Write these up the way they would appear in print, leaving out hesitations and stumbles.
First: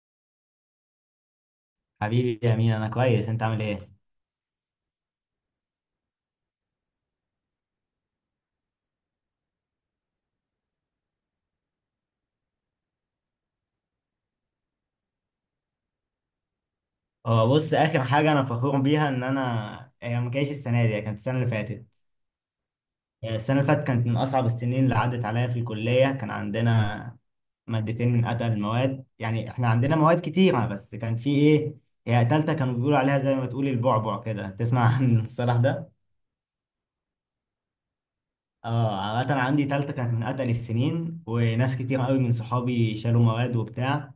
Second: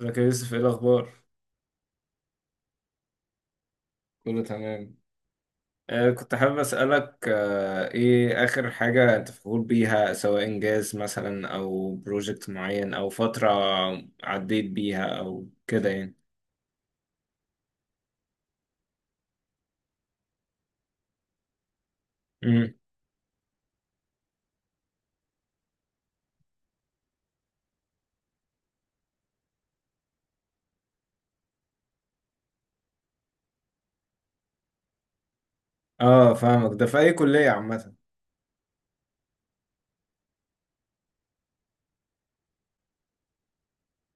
ازيك يا يوسف، ايه الاخبار؟ حبيبي يا مين، انا كويس. انت عامل ايه؟ كله تمام. كنت حابب اسالك ايه اخر حاجه انت فخور بيها، سواء انجاز مثلا او بروجكت معين او فتره عديت بيها او كده يعني. اه بص، اخر حاجه انا فخور بيها ان انا، هي ما كانتش السنه دي، هي كانت السنه اللي فاتت. امم السنه اللي فاتت كانت من اصعب السنين اللي عدت عليا في الكليه. كان عندنا مادتين من اتقل المواد، يعني احنا عندنا مواد كتيره بس كان في ايه، هي تالتة كانوا بيقولوا عليها زي ما تقول البعبع كده، تسمع عن المصطلح ده. اه فاهمك. ده في اي كليه؟ عامه. اه عامه، عندي تالتة كانت من اتقل السنين، وناس كتير قوي من صحابي شالوا مواد وبتاع.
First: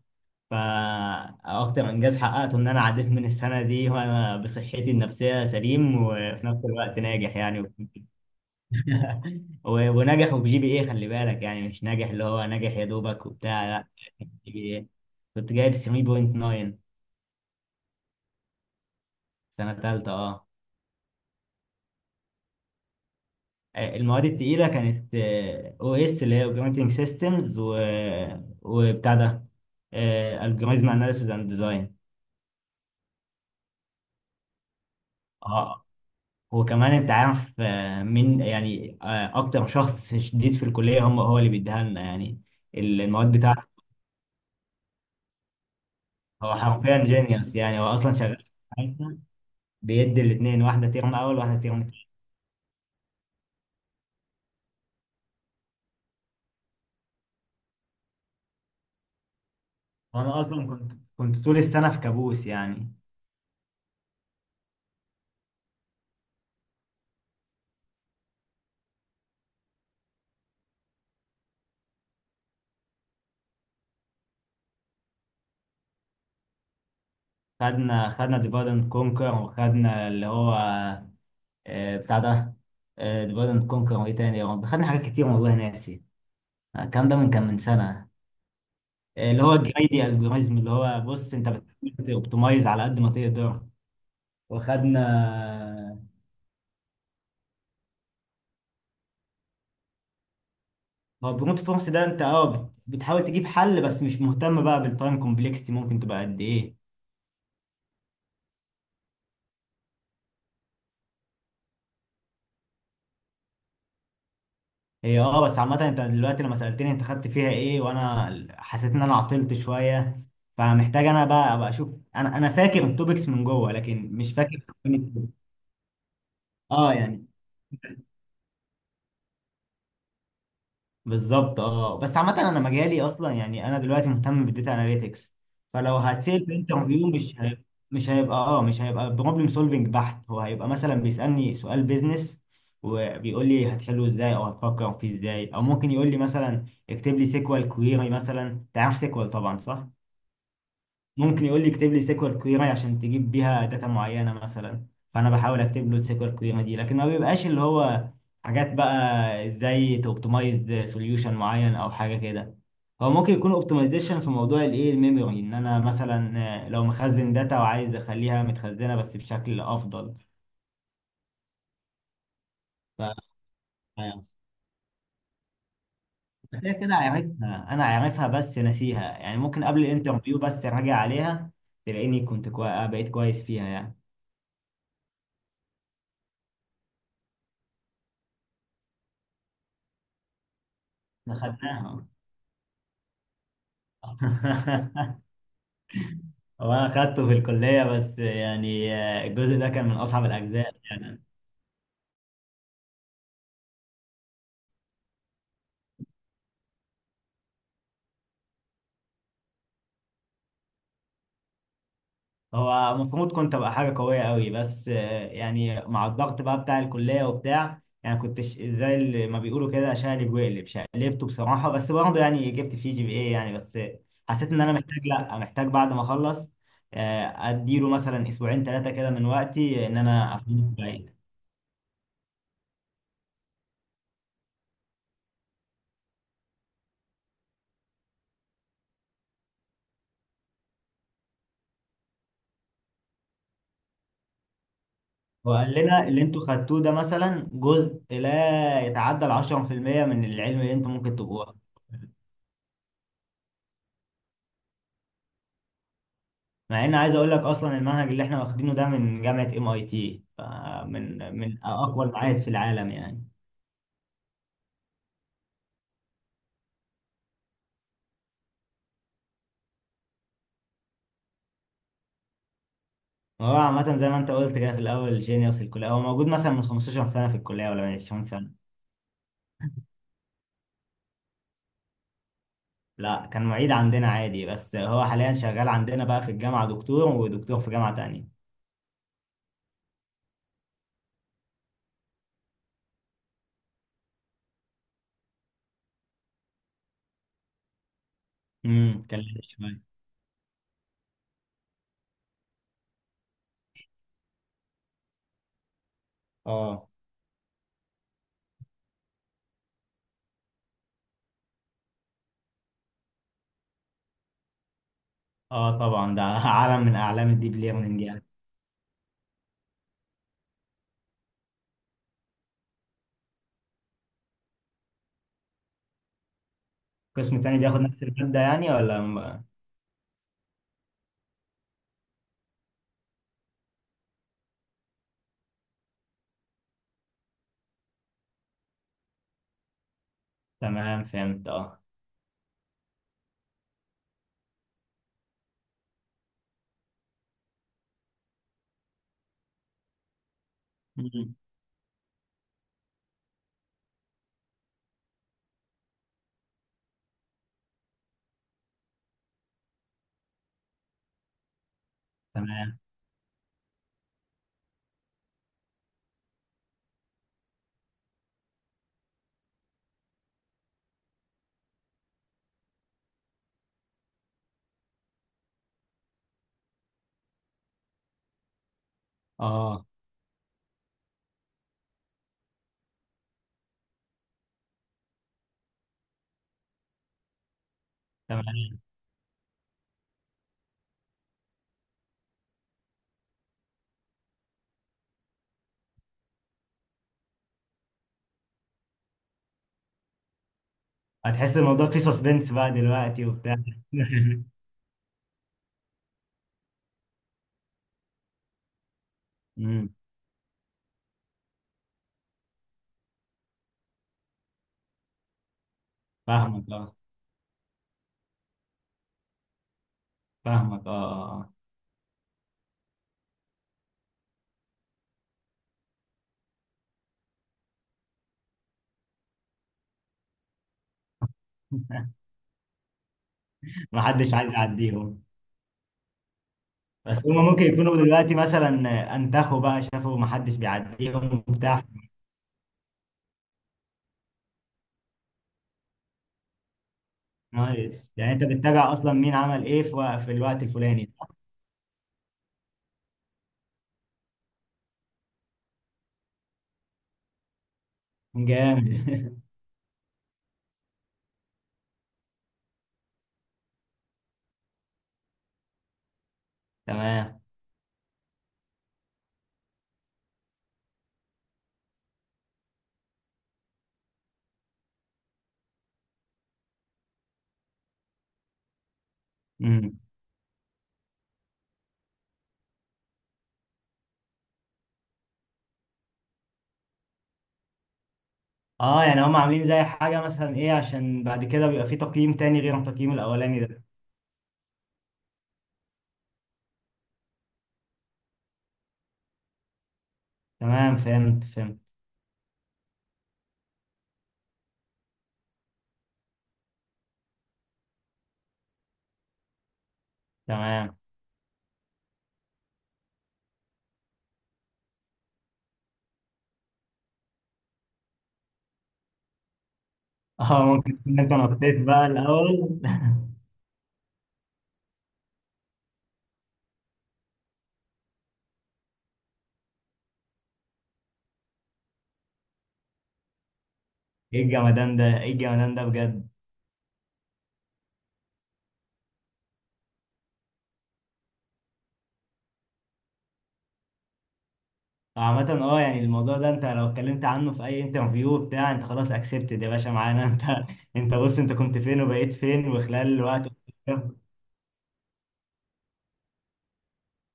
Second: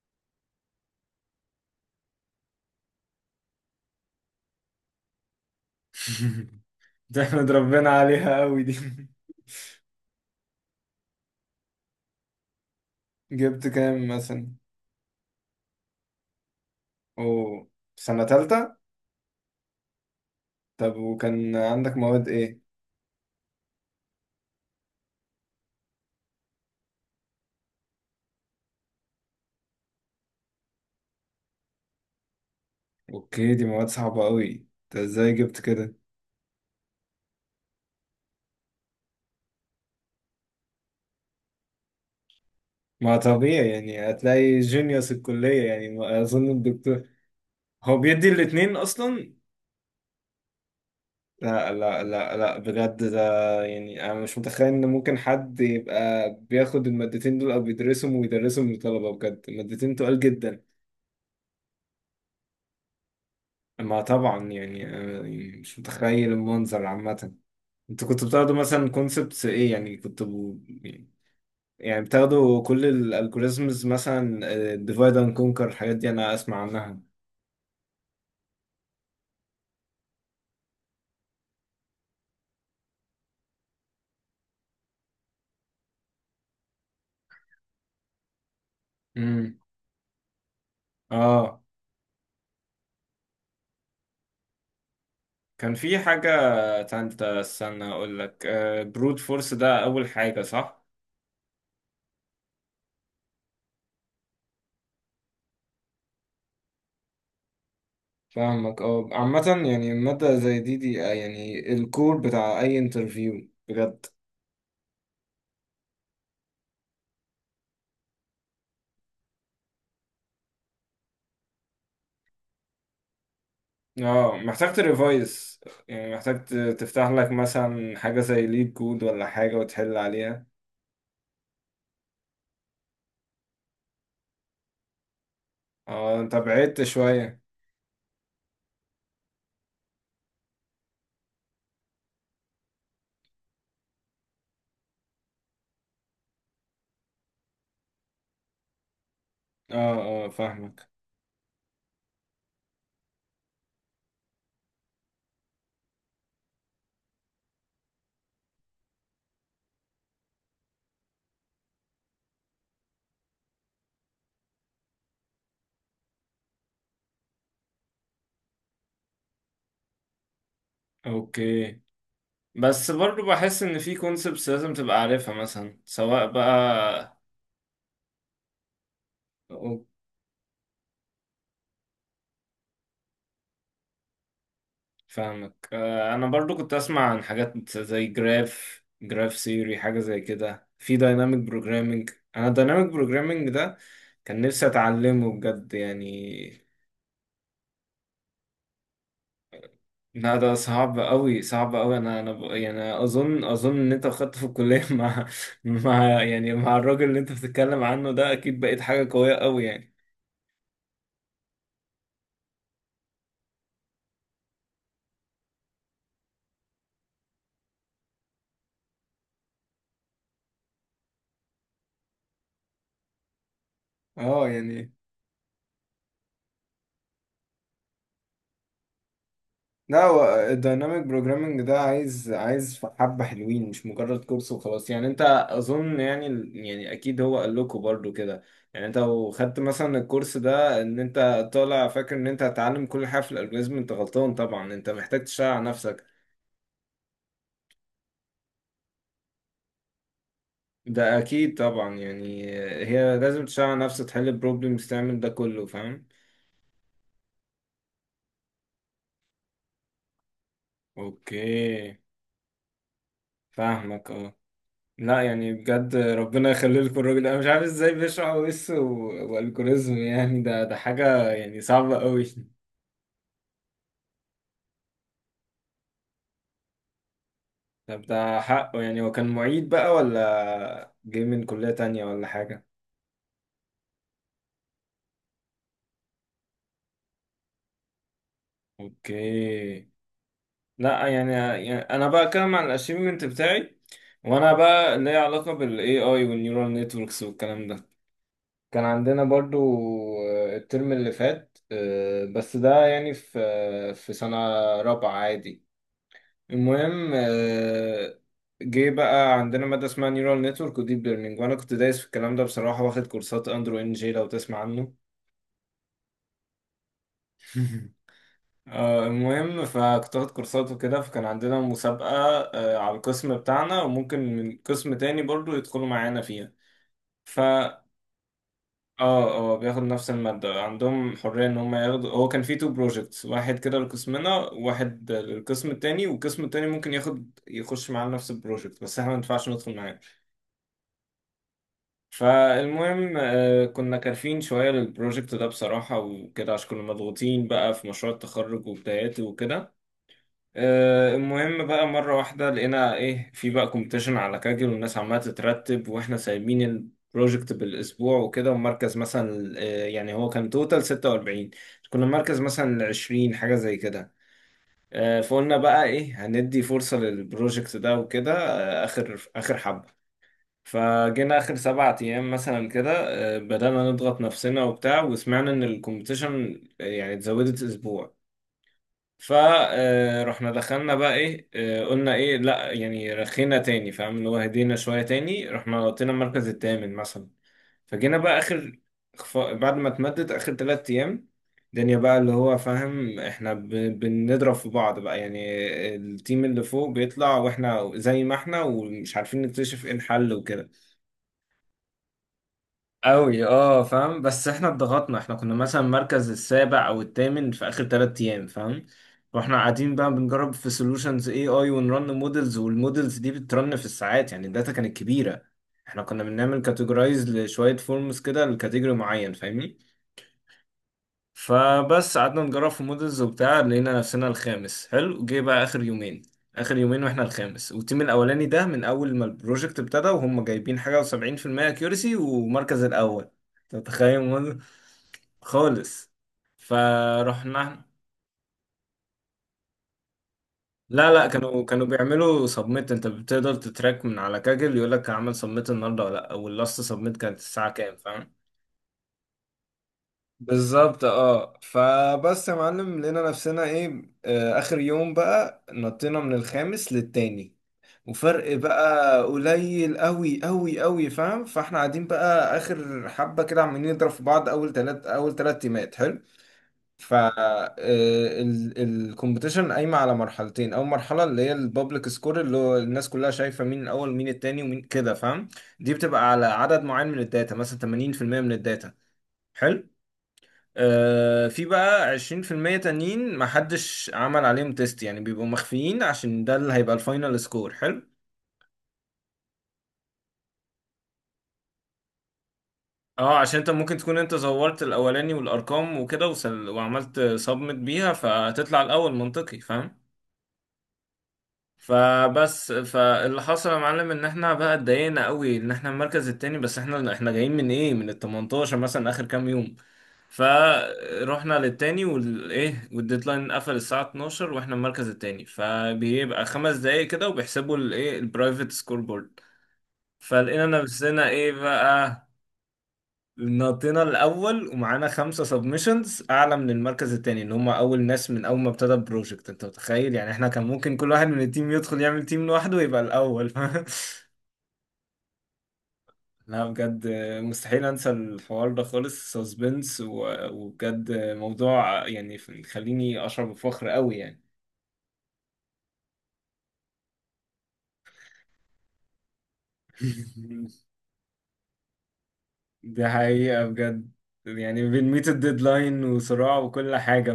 فأكتر إنجاز حققته إن أنا عديت من السنة دي وأنا بصحتي النفسية سليم وفي نفس الوقت ناجح تحمد يعني. ربنا عليها قوي دي. وناجح وفي جي بي إيه، خلي بالك، يعني مش ناجح اللي هو ناجح يا دوبك وبتاع، جبت لا. كام مثلا؟ جي بي إيه كنت جايب 7.9. او سنه تالتة؟ سنة تالتة أه. طب وكان عندك مواد ايه؟ المواد التقيلة كانت او اس اللي هي اوبريتنج سيستمز، وبتاع ده الجوريزم اناليسيز اند ديزاين. اوكي، دي مواد صعبه قوي، انت ازاي جبت كده؟ وكمان انت عارف مين يعني، اكتر شخص شديد في الكليه هم، هو اللي بيديها لنا يعني، ما المواد طبيعي بتاعته. يعني، هتلاقي جينيوس الكلية، يعني ما أظن هو حرفيا الدكتور جينيوس يعني. هو هو اصلا بيدي شغال في الاتنين حياتنا. أصلا. بيدي الاثنين، واحده ترم اول واحده لا ترم لا تاني. لا لا بجد ده. يعني أنا مش متخيل إن ممكن حد يبقى بياخد المادتين دول أو بيدرسهم ويدرسهم للطلبة، بجد المادتين تقال وانا جدا. اصلا كنت طول السنه في كابوس يعني. ما طبعا يعني، أنا يعني مش متخيل المنظر عامة. أنتوا كنتوا بتاخدوا مثلا كونسبتس إيه، يعني كنتوا ب- يعني بتاخدوا كل الالجوريزمز مثلا ديفايد اند كونكر، الحاجات دي أنا أسمع عنها. خدنا ديفايد اند كونكر، وخدنا اللي هو بتاع ده، ديفايد اند كونكر، وايه تاني يا رب؟ خدنا حاجات كتير والله ناسي، الكلام ده من كان من سنه. اللي هو امم الجريدي الجوريزم، اللي هو بص انت اه بتحاول توبتمايز على قد ما تقدر. وخدنا، كان في حاجة تالتة، استنى أقول لك، برود فورس ده أول حاجة صح؟ هو برونت فورس ده انت اه بتحاول تجيب حل بس مش مهتم بقى بالتايم كومبلكستي ممكن تبقى قد ايه. فاهمك اه. عامة يعني مادة زي دي يعني الكور بتاع أي انترفيو بجد. هي اه بس عامة، انت دلوقتي لما سألتني انت خدت فيها ايه، وانا حسيت ان انا عطلت شوية، فمحتاج انا بقى ابقى اشوف. انا فاكر التوبكس من جوه لكن مش اه فاكر. محتاج تريفايز، يعني محتاج اه تفتح يعني، لك مثلا حاجة زي ليد كود ولا حاجة وتحل عليها. بالظبط. اه بس عامة، انا مجالي اصلا يعني، انا دلوقتي مهتم بالداتا اناليتكس، فلو اه انت هتسال في بعدت انترفيو مش شوية. هيبقى، مش هيبقى بروبلم سولفنج بحت. هو هيبقى مثلا بيسألني سؤال بيزنس وبيقول لي هتحله ازاي او هتفكر فيه ازاي، او ممكن يقول لي مثلا اكتب لي سيكوال كويري مثلا. تعرف سيكوال طبعا صح؟ اه فاهمك. ممكن يقول لي اكتب لي سيكوال كويري عشان تجيب بيها داتا معينه مثلا، فانا بحاول اكتب له السيكوال كويري دي. لكن ما بيبقاش اللي هو حاجات بقى ازاي توبتمايز سوليوشن معين او حاجه كده. هو ممكن يكون اوبتمايزيشن في موضوع الايه، الميموري، ان انا مثلا لو مخزن داتا وعايز اخليها متخزنه بس بشكل افضل. اوكي، بس برضو ف بحس ان في كونسبتس لازم تبقى عارفها، مثلا سواء كده كده بقى. عارفها، انا عارفها بس ناسيها يعني. ممكن قبل الانترفيو بس راجع عليها تلاقيني بقيت كويس فيها يعني. فاهمك انا برضو كنت اسمع عن حاجات زي جراف، جراف سيوري، حاجه زي كده، في احنا دايناميك خدناها. بروجرامينج. انا الدايناميك بروجرامينج ده كان نفسي اتعلمه بجد يعني. هو انا خدته في الكليه بس يعني الجزء ده كان من اصعب لا ده الاجزاء صعب يعني. قوي صعب قوي، انا يعني اظن ان انت خدت في الكليه مع مع يعني مع الراجل اللي انت بتتكلم عنه ده، اكيد بقيت حاجه قويه قوي يعني. هو المفروض كنت ابقى حاجه قويه قوي بس يعني مع الضغط بقى بتاع الكليه وبتاع، يعني كنت زي اللي ما بيقولوا كده شقلب واقلب شقلبته بصراحه، بس برضه يعني جبت فيه جي بي اي يعني. بس اه حسيت ان انا يعني محتاج بعد ما اخلص اديله مثلا اسبوعين ثلاثه كده من وقتي ان لا، هو انا افهمه الدايناميك بعيد. بروجرامنج ده عايز حبة حلوين، مش مجرد كورس وخلاص يعني، انت اظن يعني، يعني اكيد هو قال لكم برضو كده. يعني انت لو خدت مثلا الكورس ده، ان انت طالع فاكر ان انت هتتعلم كل حاجة في الالجوريزم، انت غلطان طبعا، انت محتاج تشتغل على وقال نفسك. لنا اللي انتوا خدتوه ده مثلا جزء لا يتعدى ال 10% من العلم اللي انتوا ممكن ده تبقوه. اكيد طبعا يعني، هي لازم تشتغل على نفسك، تحل بروبلمز، تعمل ده كله، فاهم؟ مع ان عايز اقول لك اصلا المنهج اللي احنا واخدينه ده من جامعه ام اي تي، فمن اوكي. اقوى المعاهد في العالم يعني. فاهمك اه. لا يعني بجد ربنا يخلي لكم الراجل ده. انا مش عارف ازاي بيشرح او اس والجوريزم يعني، ده حاجه يعني صعبه قوي. هو عامه زي ما انت قلت كده في الاول، جينيوس الكليه، هو موجود مثلا من 15 سنه في الكليه ولا من طب 20 ده سنه. حقه، يعني هو كان معيد بقى ولا جاي من كليه تانية ولا حاجه؟ لا كان معيد عندنا عادي، بس هو حاليا شغال عندنا بقى في الجامعه دكتور، ودكتور في جامعه تانية. اوكي. لا يعني، يعني انا بقى اتكلم عن الاشيفمنت بتاعي، وانا بقى ليا علاقه بالاي اي والنيورال نتوركس والكلام ده. كان امم، كان عندنا لذيذ برضو شويه. الترم اللي فات، بس ده يعني في في سنه رابعه عادي. اه، المهم جه بقى عندنا مادة اسمها نيورال نتورك وديب ليرنينج، وانا كنت دايس في الكلام ده بصراحة، واخد كورسات اندرو ان جي، لو تسمع عنه. اه طبعا ده عالم من اعلام الديب ليرنينج يعني. المهم فكنت واخد كورسات وكده، فكان عندنا مسابقة على القسم بتاعنا، وممكن من قسم تاني برضو يدخلوا معانا فيها. ف قسم تاني بياخد نفس الماده يعني ولا اه بياخد نفس المادة، عندهم حرية ان هم ياخدوا، هو كان في تو بروجكتس، واحد كده لقسمنا واحد للقسم التاني، والقسم التاني ممكن ياخد يخش معانا نفس البروجكت بس احنا ما ينفعش ندخل معاه. تمام فهمت اه. فالمهم كنا كارفين شوية للبروجكت ده بصراحة وكده، عشان كنا مضغوطين بقى في مشروع التخرج وبداياته وكده. مم. المهم بقى مرة واحدة لقينا ايه في بقى كومبيتيشن على كاجل، والناس عمالة تترتب واحنا سايبين البروجكت بالأسبوع وكده، ومركز مثلا يعني هو كان توتال 46، كنا مركز تمام. مثلا 20 حاجة زي كده. فقلنا بقى ايه هندي فرصة للبروجكت ده وكده، آخر حبة. فجينا آخر 7 أيام مثلا كده، بدأنا نضغط نفسنا وبتاع، وسمعنا إن الكومبيتيشن يعني اتزودت أسبوع، اه فرحنا دخلنا بقى إيه قلنا إيه لأ، يعني رخينا تاني فاهم، اللي هو هدينا شوية تاني، رحنا نطينا المركز التامن مثلا. فجينا بقى تمام، آخر بعد ما اتمدد آخر 3 أيام، الدنيا بقى اللي هو فاهم، احنا بنضرب في بعض بقى يعني، التيم اللي فوق بيطلع واحنا زي ما احنا، ومش عارفين نكتشف ايه الحل وكده. هتحس الموضوع فيه سسبنس بقى دلوقتي قوي وبتاع. اه فاهم، بس احنا اتضغطنا، احنا كنا مثلا مركز السابع او الثامن في اخر 3 ايام فاهم. واحنا قاعدين امم، بقى بنجرب في سولوشنز اي اي، ونرن مودلز، والمودلز دي بترن في الساعات يعني، الداتا كانت كبيره. احنا كنا بنعمل فاهمك اه، كاتيجورايز لشويه فورمز كده لكاتيجوري معين فاهمني. فاهمك اه آه، فبس قعدنا نجرب في مودلز وبتاع، لقينا نفسنا الخامس، حلو. جه بقى اخر يومين، اخر يومين واحنا الخامس، والتيم الاولاني ده من اول ما البروجكت ابتدى وهم جايبين حاجه و70% آه. اكيورسي ومركز الاول. انت متخيل محدش عايز موديل؟ يعديهم. خالص. بس هما ممكن فرحنا. يكونوا دلوقتي مثلا انتخوا بقى شافوا محدش لا بيعديهم كانوا وبتاع. كانوا بيعملوا سبميت، انت بتقدر تتراك من على كاجل، يقول لك عمل سبميت النهارده ولا لا، واللاست سبميت كانت الساعه كام نايس، فاهم. يعني انت بتتابع اصلا مين عمل ايه في في الوقت بالظبط الفلاني. اه. فبس يا معلم، لقينا نفسنا ايه آه اخر يوم بقى نطينا من الخامس للتاني، وفرق جامد. بقى قليل قوي قوي قوي فاهم، فاحنا قاعدين بقى اخر حبة كده، عمالين نضرب في بعض، اول تلات اول تلات تيمات حلو. ف تمام. الكومبيتيشن قايمة على مرحلتين، اول مرحلة اللي هي البابليك سكور، اللي هو الناس كلها شايفة مين الاول مين التاني ومين كده فاهم، دي بتبقى على عدد معين من الداتا، مثلا 80% من الداتا حلو. امم. في بقى 20% تانيين محدش عمل عليهم تيست يعني، بيبقوا مخفيين، عشان ده اللي هيبقى الفاينل سكور حلو. اه يعني هم عاملين زي حاجة مثلا ايه عشان بعد كده بيبقى في تقييم تاني غير التقييم اه عشان الاولاني انت ده. ممكن تكون انت زورت الاولاني والارقام وكده وعملت سبمت بيها، فهتطلع الاول، منطقي فاهم. تمام فهمت فهمت. فبس، فاللي حصل يا معلم ان احنا بقى اتضايقنا قوي ان احنا المركز التاني، بس احنا جايين من ايه من ال 18 مثلا اخر كام يوم. تمام، فروحنا للتاني والايه، والديدلاين قفل الساعة 12 واحنا المركز التاني، فبيبقى خمس دقايق كده وبيحسبوا الايه البرايفت سكور بورد. اه فلقينا ممكن تكون نفسنا انت ايه نطيت بقى بقى، الاول. نطينا الاول ومعانا 5 سبمشنز اعلى من المركز التاني، ان هم اول ناس من اول ما ابتدى البروجكت. انت متخيل يعني احنا كان ممكن كل واحد من التيم يدخل يعمل تيم لوحده ويبقى الاول. ايه الجمدان ده، ايه الجمدان ده بجد. لا بجد، مستحيل انسى الحوار ده خالص، سسبنس وبجد موضوع يعني يخليني اشعر بفخر قوي يعني. عامة اه، يعني الموضوع ده انت لو اتكلمت عنه في اي انترفيو بتاع، انت خلاص اكسبتد يا باشا معانا. انت، انت بص، انت كنت فين وبقيت فين وخلال دي الوقت. حقيقة بجد. يعني بنميت الديدلاين وصراع وكل حاجة.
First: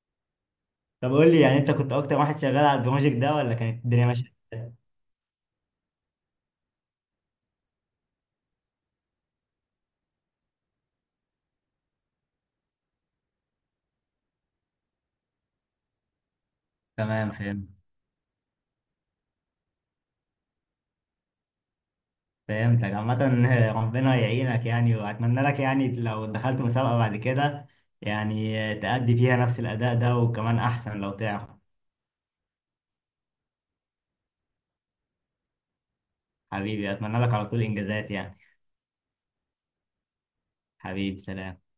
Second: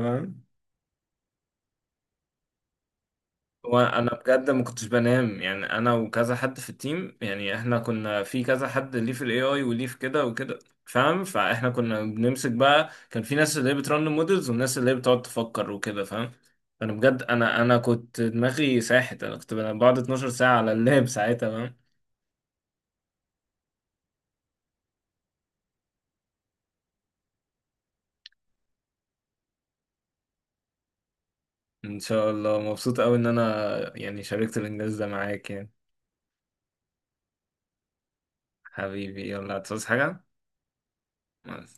طب قول لي يعني، انت كنت اكتر واحد شغال على البروجكت ده ولا كانت الدنيا وانا ماشية بجد ما إزاي؟ كنتش بنام يعني، انا وكذا حد في التيم، يعني احنا كنا في كذا حد ليه في الاي اي، وليه في كده وكده فاهم. فاحنا كنا بنمسك بقى، كان في ناس اللي هي بترن مودلز، والناس اللي هي بتقعد تفكر وكده فاهم. فانا بجد تمام انا فهمت، انا كنت دماغي ساحت، انا كنت بنام بقعد 12 ساعة على اللاب ساعتها فاهم. فهمتك عامة. ربنا يعينك يعني، واتمنى لك يعني لو دخلت مسابقة بعد كده يعني تأدي فيها نفس الاداء ده وكمان احسن لو تعرف. ان شاء الله. مبسوط قوي ان انا يعني شاركت الانجاز ده معاك يعني. حبيبي اتمنى لك على طول انجازات يعني. حبيبي يلا هتصحى. حبيبي سلام. حاجة.